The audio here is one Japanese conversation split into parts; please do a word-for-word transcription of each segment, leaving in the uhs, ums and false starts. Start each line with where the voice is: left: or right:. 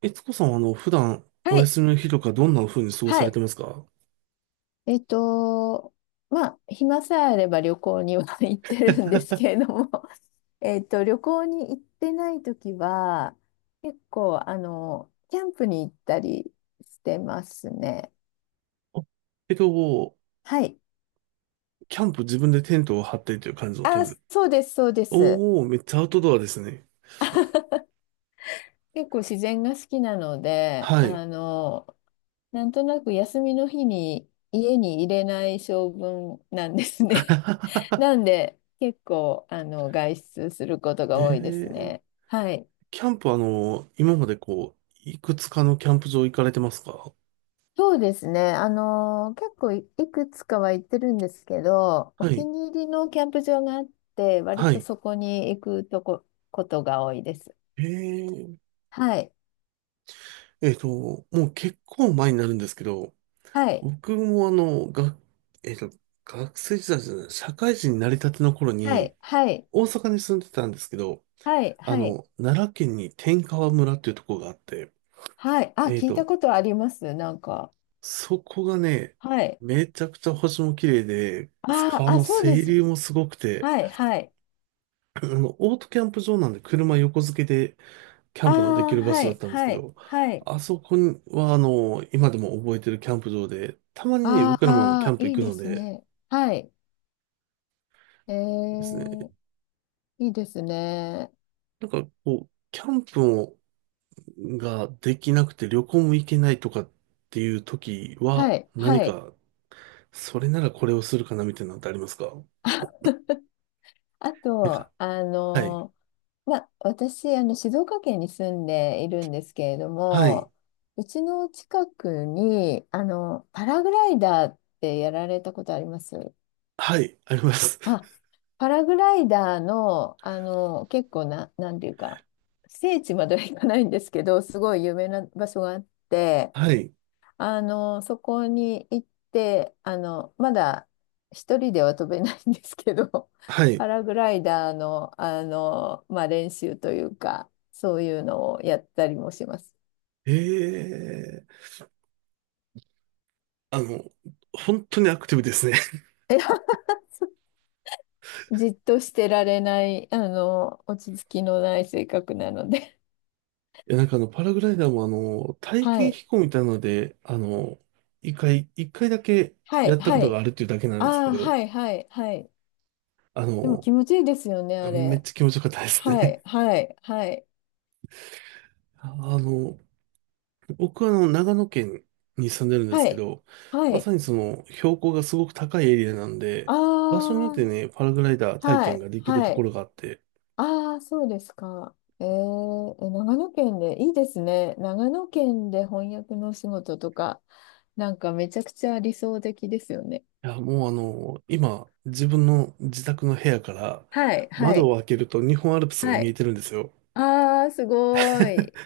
right: えつこさんは、あの、普段、
left: は
right: お
left: い。
right: 休みの日とか、どんな風に過ご
left: は
right: されて
left: い。
right: ますか？
left: えっと、まあ、暇さえあれば旅行には 行ってるんですけれども、えっと、旅行に行ってないときは、結構、あの、キャンプに行ったりしてますね。
right: あえっと、
left: はい。
right: キャンプ、自分でテントを張ってという感じのテ
left: あ、
right: ント。
left: そうです、そうです。
right: おー、めっちゃアウトドアですね。
left: 結構自然が好きなので、
right: はい。
left: あの、なんとなく休みの日に家に入れない性分なんですね。なんで、結構、あの、外出すること
right: え
left: が多いです
right: ー、
left: ね。はい。
right: キャンプ、あの、今までこう、いくつかのキャンプ場行かれてますか？
left: そうですね。あのー、結構い、いくつかは行ってるんですけど、お
right: は
left: 気
right: い。
left: に入りのキャンプ場があって、割
right: は
left: と
right: い。
left: そこに行くとこ、ことが多いです。
right: えー、
left: はい。
right: えっと、もう結構前になるんですけど、
left: はい。
right: 僕もあの、が、えっと、学生時代じゃない、社会人になりたての頃
left: は
right: に、
left: い。はい。
right: 大阪に住んでたんですけど、
left: はい。
right: あ
left: はい。
right: の、奈良県に天川村っていうところがあって、
left: はい。あ、
right: えー
left: 聞いた
right: と、
left: ことあります。なんか。
right: そこがね、
left: はい。
right: めちゃくちゃ星も綺麗で、
left: あー
right: 川
left: あ、
right: の
left: そうで
right: 清
left: す。
right: 流もすごくて、
left: はい。はい。
right: あの、オートキャンプ場なんで車横付けでキャ
left: あ
right: ンプのでき
left: あ、
right: る場
left: は
right: 所だっ
left: い。
right: たんですけ
left: はい。
right: ど、
left: はい。
right: あそこにはあの、今でも覚えてるキャンプ場で、たまにね、
left: あ
right: 僕らもあのキャ
left: あ、
right: ンプ
left: い
right: 行
left: い
right: く
left: で
right: の
left: す
right: で
left: ね。はい。え
right: ですね、
left: ー、いいですね。
right: なんかこう、キャンプをができなくて旅行も行けないとかっていう時は、
left: はい、
right: 何
left: はい。
right: かそれならこれをするかなみたいなのってありますか？
left: あ、あ
right: なんか、
left: と、あ
right: はい。
left: の、ま私、あの、静岡県に住んでいるんですけれど
right: はい。
left: も、うちの近くに、あの、パラグライダーってやられたことあります？
right: はい。あります。
left: あ、パラグライダーの、あの、結構な、なんていうか、聖地までは行かないんですけど、すごい有名な場所があって、
right: はい。
left: あの、そこに行って、あの、まだ一人では飛べないんですけど、
right: は い。
left: パラグライダーの、あの、まあ、練習というか、そういうのをやったりもします。
right: ええ。あの、本当にアクティブですね。
left: じっとしてられない、あの、落ち着きのない性格なので。
right: いや、なんかあの、パラグライダーもあの、体
left: は
right: 験
left: い。
right: 飛行みたいなので、あの、一回、一回だけ
left: は
right: や
left: い、
right: った
left: は
right: ことが
left: い。
right: あるっていうだけなんです
left: あ
right: け
left: あ、
right: ど、
left: はい、はい、はい。
right: あ
left: でも
right: の、
left: 気持ちいいですよね、あ
right: めっ
left: れ。
right: ちゃ気持ちよかったです
left: は
right: ね。
left: い、はい、はい、
right: あの、僕はあの長野県に住んでるんです
left: は
right: け
left: い、
right: ど、
left: は
right: ま
left: い。
right: さにその標高がすごく高いエリアなん
left: あ
right: で、場所によっ
left: あ、
right: てね、パラグライダー体
left: は
right: 験が
left: い、
right: できる
left: は
right: とこ
left: い。
right: ろがあって、
left: ああ、そうですか。えー、え、長野県で、いいですね。長野県で翻訳のお仕事とか、なんかめちゃくちゃ理想的ですよね。
right: いや、もうあの、今、自分の自宅の部屋から
left: はい、は
right: 窓
left: い、
right: を開けると日本アルプスが
left: は
right: 見え
left: い。
right: てるんですよ。
left: ああ、すご い。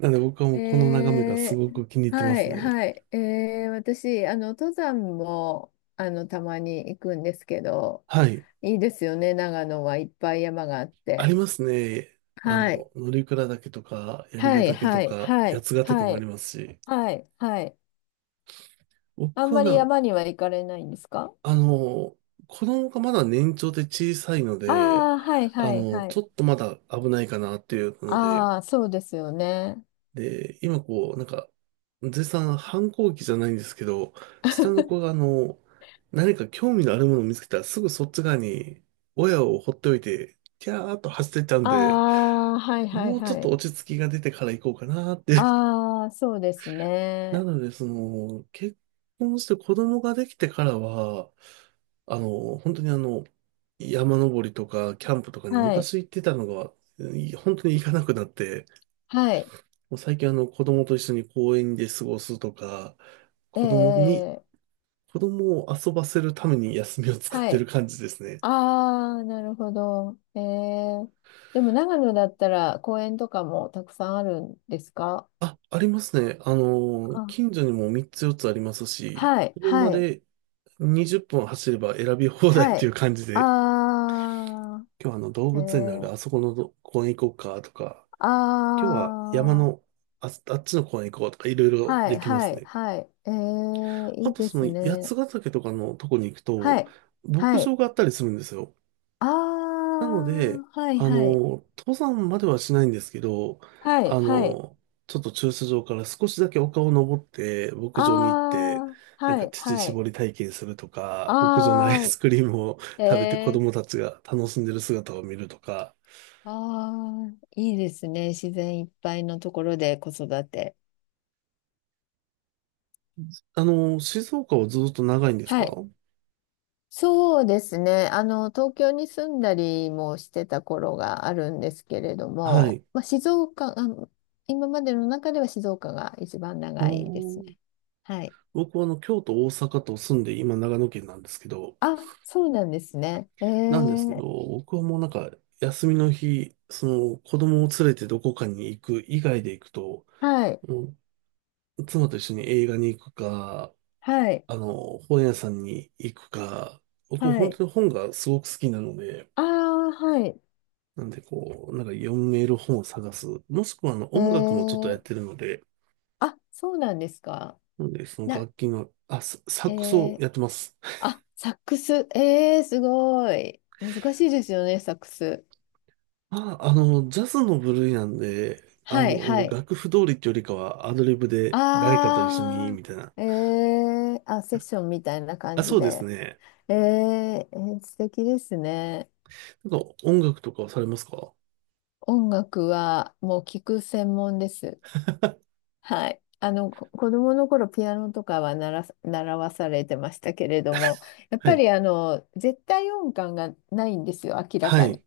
right: なので僕はもうこの眺め
left: え
right: がすご
left: ー、
right: く気に入ってま
left: は
right: す
left: い、
right: ね。
left: はい。えー、私、あの、登山も、あの、たまに行くんですけど、
right: はい。
left: いいですよね、長野はいっぱい山があっ
right: あ
left: て。
right: りますね。あ
left: はい、
right: の、乗鞍岳とか、槍
left: は
right: ヶ
left: い、
right: 岳と
left: はい、
right: か、
left: はい、
right: 八ヶ岳
left: は
right: もあり
left: い、
right: ますし、
left: はい、はい。あん
right: 僕は
left: まり
right: な、
left: 山には行かれないんですか？
right: あの、子供がまだ年長で小さいの
left: あ
right: で、
left: あー、はい
right: あ
left: はい
right: の、
left: は
right: ちょ
left: い。
right: っとまだ危ないかなっていうので、
left: ああ、そうですよね。
right: で、今こう、なんか、絶賛反抗期じゃないんですけど、下の子があ の、何か興味のあるものを見つけたらすぐそっち側に親を放っておいて、キャーっと走ってっちゃうん
left: あ
right: で、
left: あ、はいはい
right: もうちょっ
left: は
right: と
left: い。
right: 落ち着きが出てから行こうかなって。
left: ああ、そうです
right: な
left: ね。
right: ので、その、結婚して子供ができてからは、あの、本当にあの、山登りとか、キャンプとかに
left: はい、
right: 昔行ってたのが、い本当に行かなくなって、
left: はい。
right: もう最近あの、子供と一緒に公園で過ごすとか、
left: え
right: 子供に、
left: え、
right: 子供を遊ばせるために休みを使っ
left: は
right: てる
left: い。
right: 感じですね。
left: ああ、なるほど。ええ。でも長野だったら公園とかもたくさんあるんですか？
right: あ、ありますね。あの、近
left: あ、
right: 所にもみっつよっつありますし、
left: はい、
right: 車
left: はい、
right: でにじゅっぷん走れば選び放題っ
left: は
right: ていう
left: い。
right: 感じで、
left: ああ、
right: 今日あの動
left: え
right: 物園な
left: え、
right: らあそこのど公園行こうかとか、今日は山
left: ああ、
right: のあ、あっちの方に行こうとかいろいろ
left: はい、
right: できま
left: は
right: す
left: い、
right: ね。
left: はい。えー、
right: あ
left: いい
right: と
left: で
right: そ
left: す
right: の八
left: ね。
right: ヶ岳とかのとこに行く
left: は
right: と
left: い、
right: 牧
left: はい。
right: 場があったりするんですよ。
left: あ
right: なので、
left: ー、はい、
right: あ
left: はい。
right: の、登山まではしないんですけど、
left: はい、
right: あ
left: はい。
right: の、ちょっと駐車場から少しだけ丘を登って牧場に行って、
left: あー、
right: なん
left: は
right: か
left: い、
right: 乳
left: はい。
right: 搾り体験するとか、牧場のアイ
left: あ
right: スクリームを
left: ー、
right: 食べて子
left: えー、
right: 供たちが楽しんでる姿を見るとか、
left: あー、いいですね。自然いっぱいのところで子育て。
right: あの、静岡はずっと長いんです
left: は
right: か？
left: い。そうですね。あの、東京に住んだりもしてた頃があるんですけれど
right: は
left: も、
right: い。
left: まあ、静岡、あの今までの中では静岡が一番
right: あ
left: 長いです
right: ー。
left: ね。はい。
right: 僕はあの、京都、大阪と住んで、今長野県なんですけど、
left: あ、そうなんですね。え
right: なんですけど、
left: ー、
right: 僕はもうなんか、休みの日、その、子供を連れてどこかに行く以外で行くと、
left: はい、
right: もう妻と一緒に映画に行くか、
left: はい、
right: あの、本屋さんに行くか、僕
left: は
right: 本
left: い。
right: 当に本がすごく好きなので、
left: ああ、はい。
right: なんでこう、なんか読める本を探す。もしくはあの、
left: え
right: 音楽もちょっとやっ
left: ー、
right: てるので、
left: あ、そうなんですか。
right: なんでその
left: な、
right: 楽器の、あ、ササ
left: え
right: ックスを
left: ー、
right: やってます。
left: あ、サックス。えー、すごい。難しいですよね、サックス。
right: あ、あの、ジャズの部類なんで、あ
left: はい、は
right: の、
left: い。
right: 楽譜通りってよりかはアドリブで誰かと一緒に、
left: あ
right: みたいな。
left: あ、えー、あ、セッションみたいな
right: あ、
left: 感じ
right: そうです
left: で。
right: ね。
left: えー、えー素敵ですね。
right: なんか音楽とかはされますか？
left: 音楽はもう聞く専門です。はい。あの、こ子供の頃ピアノとかは習わさ、習わされてましたけれども、やっ
right: は
left: ぱ
right: い。
left: りあの、絶対音感がないんですよ、明ら
right: は
left: かに。
right: い。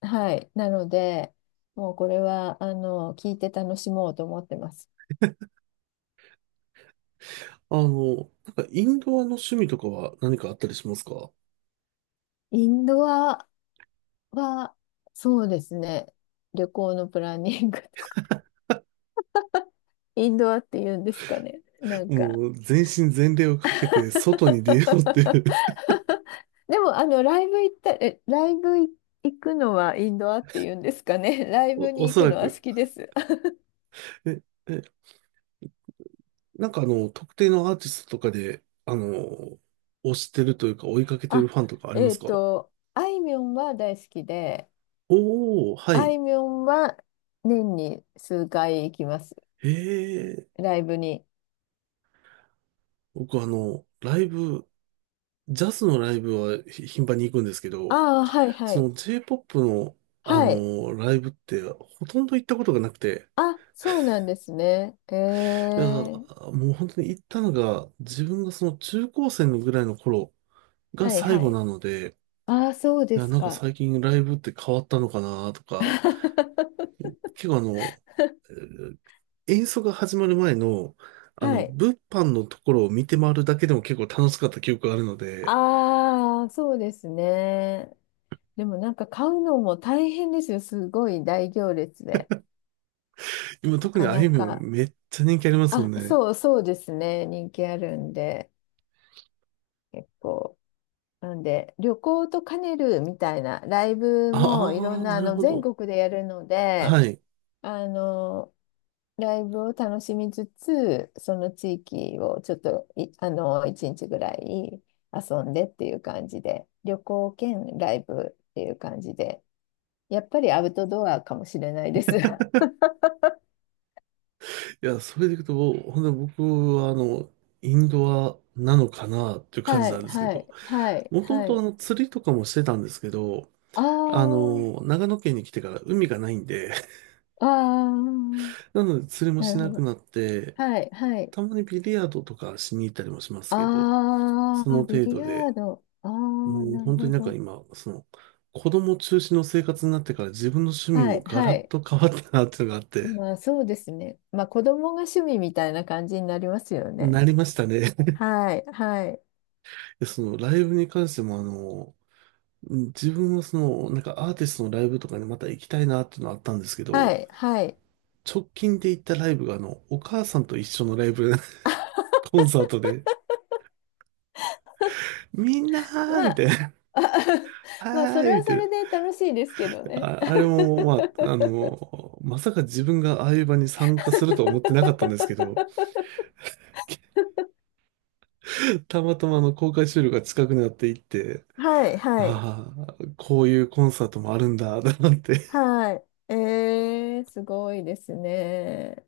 left: はい。なので、もうこれは、あの、聞いて楽しもうと思ってます。
right: あの、なんかインドアの趣味とかは何かあったりしますか？
left: インドアは、そうですね。旅行のプランニングとか、インドアって言うんですかね。なんか。
right: もう全身全霊をかけて外に出ようってい う
left: でも、あの、ライブ行った、え、ライブい行くのはインドアっていうんですかね。ラ イブ
right: お、
left: に
right: お
left: 行
right: そ
left: く
right: ら
left: のは好
right: く。
left: きです。
right: え、え、なんかあの、特定のアーティストとかで、あの、推してるというか追いかけ てる
left: あ、
right: ファンとかありま
left: えっ
right: すか？
left: と、あいみょんは大好きで、
right: おー、は
left: あ
right: い。
left: いみょんは年に数回行きます。
right: へえ。
left: ライブに。
right: 僕あの、ライブ、ジャズのライブはひ頻繁に行くんですけど、
left: ああ、はいは
right: そ
left: い。
right: の J-ポップ のあ
left: はい。
right: の、ライブってほとんど行ったことがなくて、
left: あ、そうなんですね。え
right: いや、
left: ー、
right: もう本当に行ったのが自分がその中高生のぐらいの頃が
left: はい
right: 最
left: は
right: 後
left: い。
right: なので、
left: ああ、そう
right: い
left: で
right: や、
left: す
right: なんか
left: か。
right: 最近ライブって変わったのかなとか、結構あの、えー演奏が始まる前の、あ
left: は
right: の、
left: い。
right: 物販のところを見て回るだけでも結構楽しかった記憶があるので、
left: ああ、そうですね。でもなんか買うのも大変ですよ。すごい大行列で。
right: 今
left: な
right: 特に
left: か
right: あ
left: な
right: いみょん
left: か。
right: めっちゃ人気ありますもん
left: あ、
right: ね。
left: そうそうですね。人気あるんで、結構。なんで、旅行と兼ねるみたいな、ライブもい
right: あ
left: ろん
right: あー、
left: な、
right: な
left: あ
right: る
left: の、
right: ほ
left: 全
right: ど。
left: 国でやるので、
right: はい。い
left: あの、ライブを楽しみつつ、その地域をちょっとい、あの、一日ぐらい遊んでっていう感じで、旅行兼ライブっていう感じで、やっぱりアウトドアかもしれないです。
right: や、それでいくと、ほんで僕はあの、インドアなのかなっていう感じ
left: は
right: なん
left: い、
right: ですけ
left: は
right: ど、
left: い、はい、
right: もとも
left: は
right: とあ
left: い。
right: の、釣りとかもしてたんですけど、
left: あ
right: あ
left: ー、
right: の、長野県に来てから海がないんで、
left: あー、
right: なので釣りも
left: な
right: し
left: るほ
right: なく
left: ど。
right: なって、
left: はい、はい。
right: たまにビリヤードとかしに行ったりもしますけど、
left: あ
right: その
left: ー、ビ
right: 程
left: リ
right: 度
left: ヤー
right: で、
left: ド。あー、
right: もう
left: なる
right: 本当
left: ほ
right: になんか
left: ど。
right: 今、その、子供中心の生活になってから自分の趣味
left: は
right: も
left: い、
right: ガ
left: は
right: ラッ
left: い。
right: と変わったなっていうのがあって、
left: まあ、そうですね。まあ、子供が趣味みたいな感じになりますよね。
right: なりましたね。
left: はい、はい、
right: そのライブに関してもあの、自分はその、なんかアーティストのライブとかにまた行きたいなっていうのはあったんですけ
left: は
right: ど、
left: い、はい。
right: 直近で行ったライブがあの、お母さんと一緒のライブ、コンサートで、みんなー
left: ま
right: みた
left: あ、
right: いな、
left: あ まあ、
right: は
left: そ
right: ー
left: れ
right: い
left: は
right: み
left: そ
right: たいな。
left: れで楽しいですけどね。
right: あ、あれも、まあ、あの、まさか自分がああいう場に参加するとは思ってなかったんですけど、たまたまあの公開収録が近くなっていって、
left: はい、はい、
right: ああ、こういうコンサートもあるんだ、と思って
left: はい。えー、すごいですね。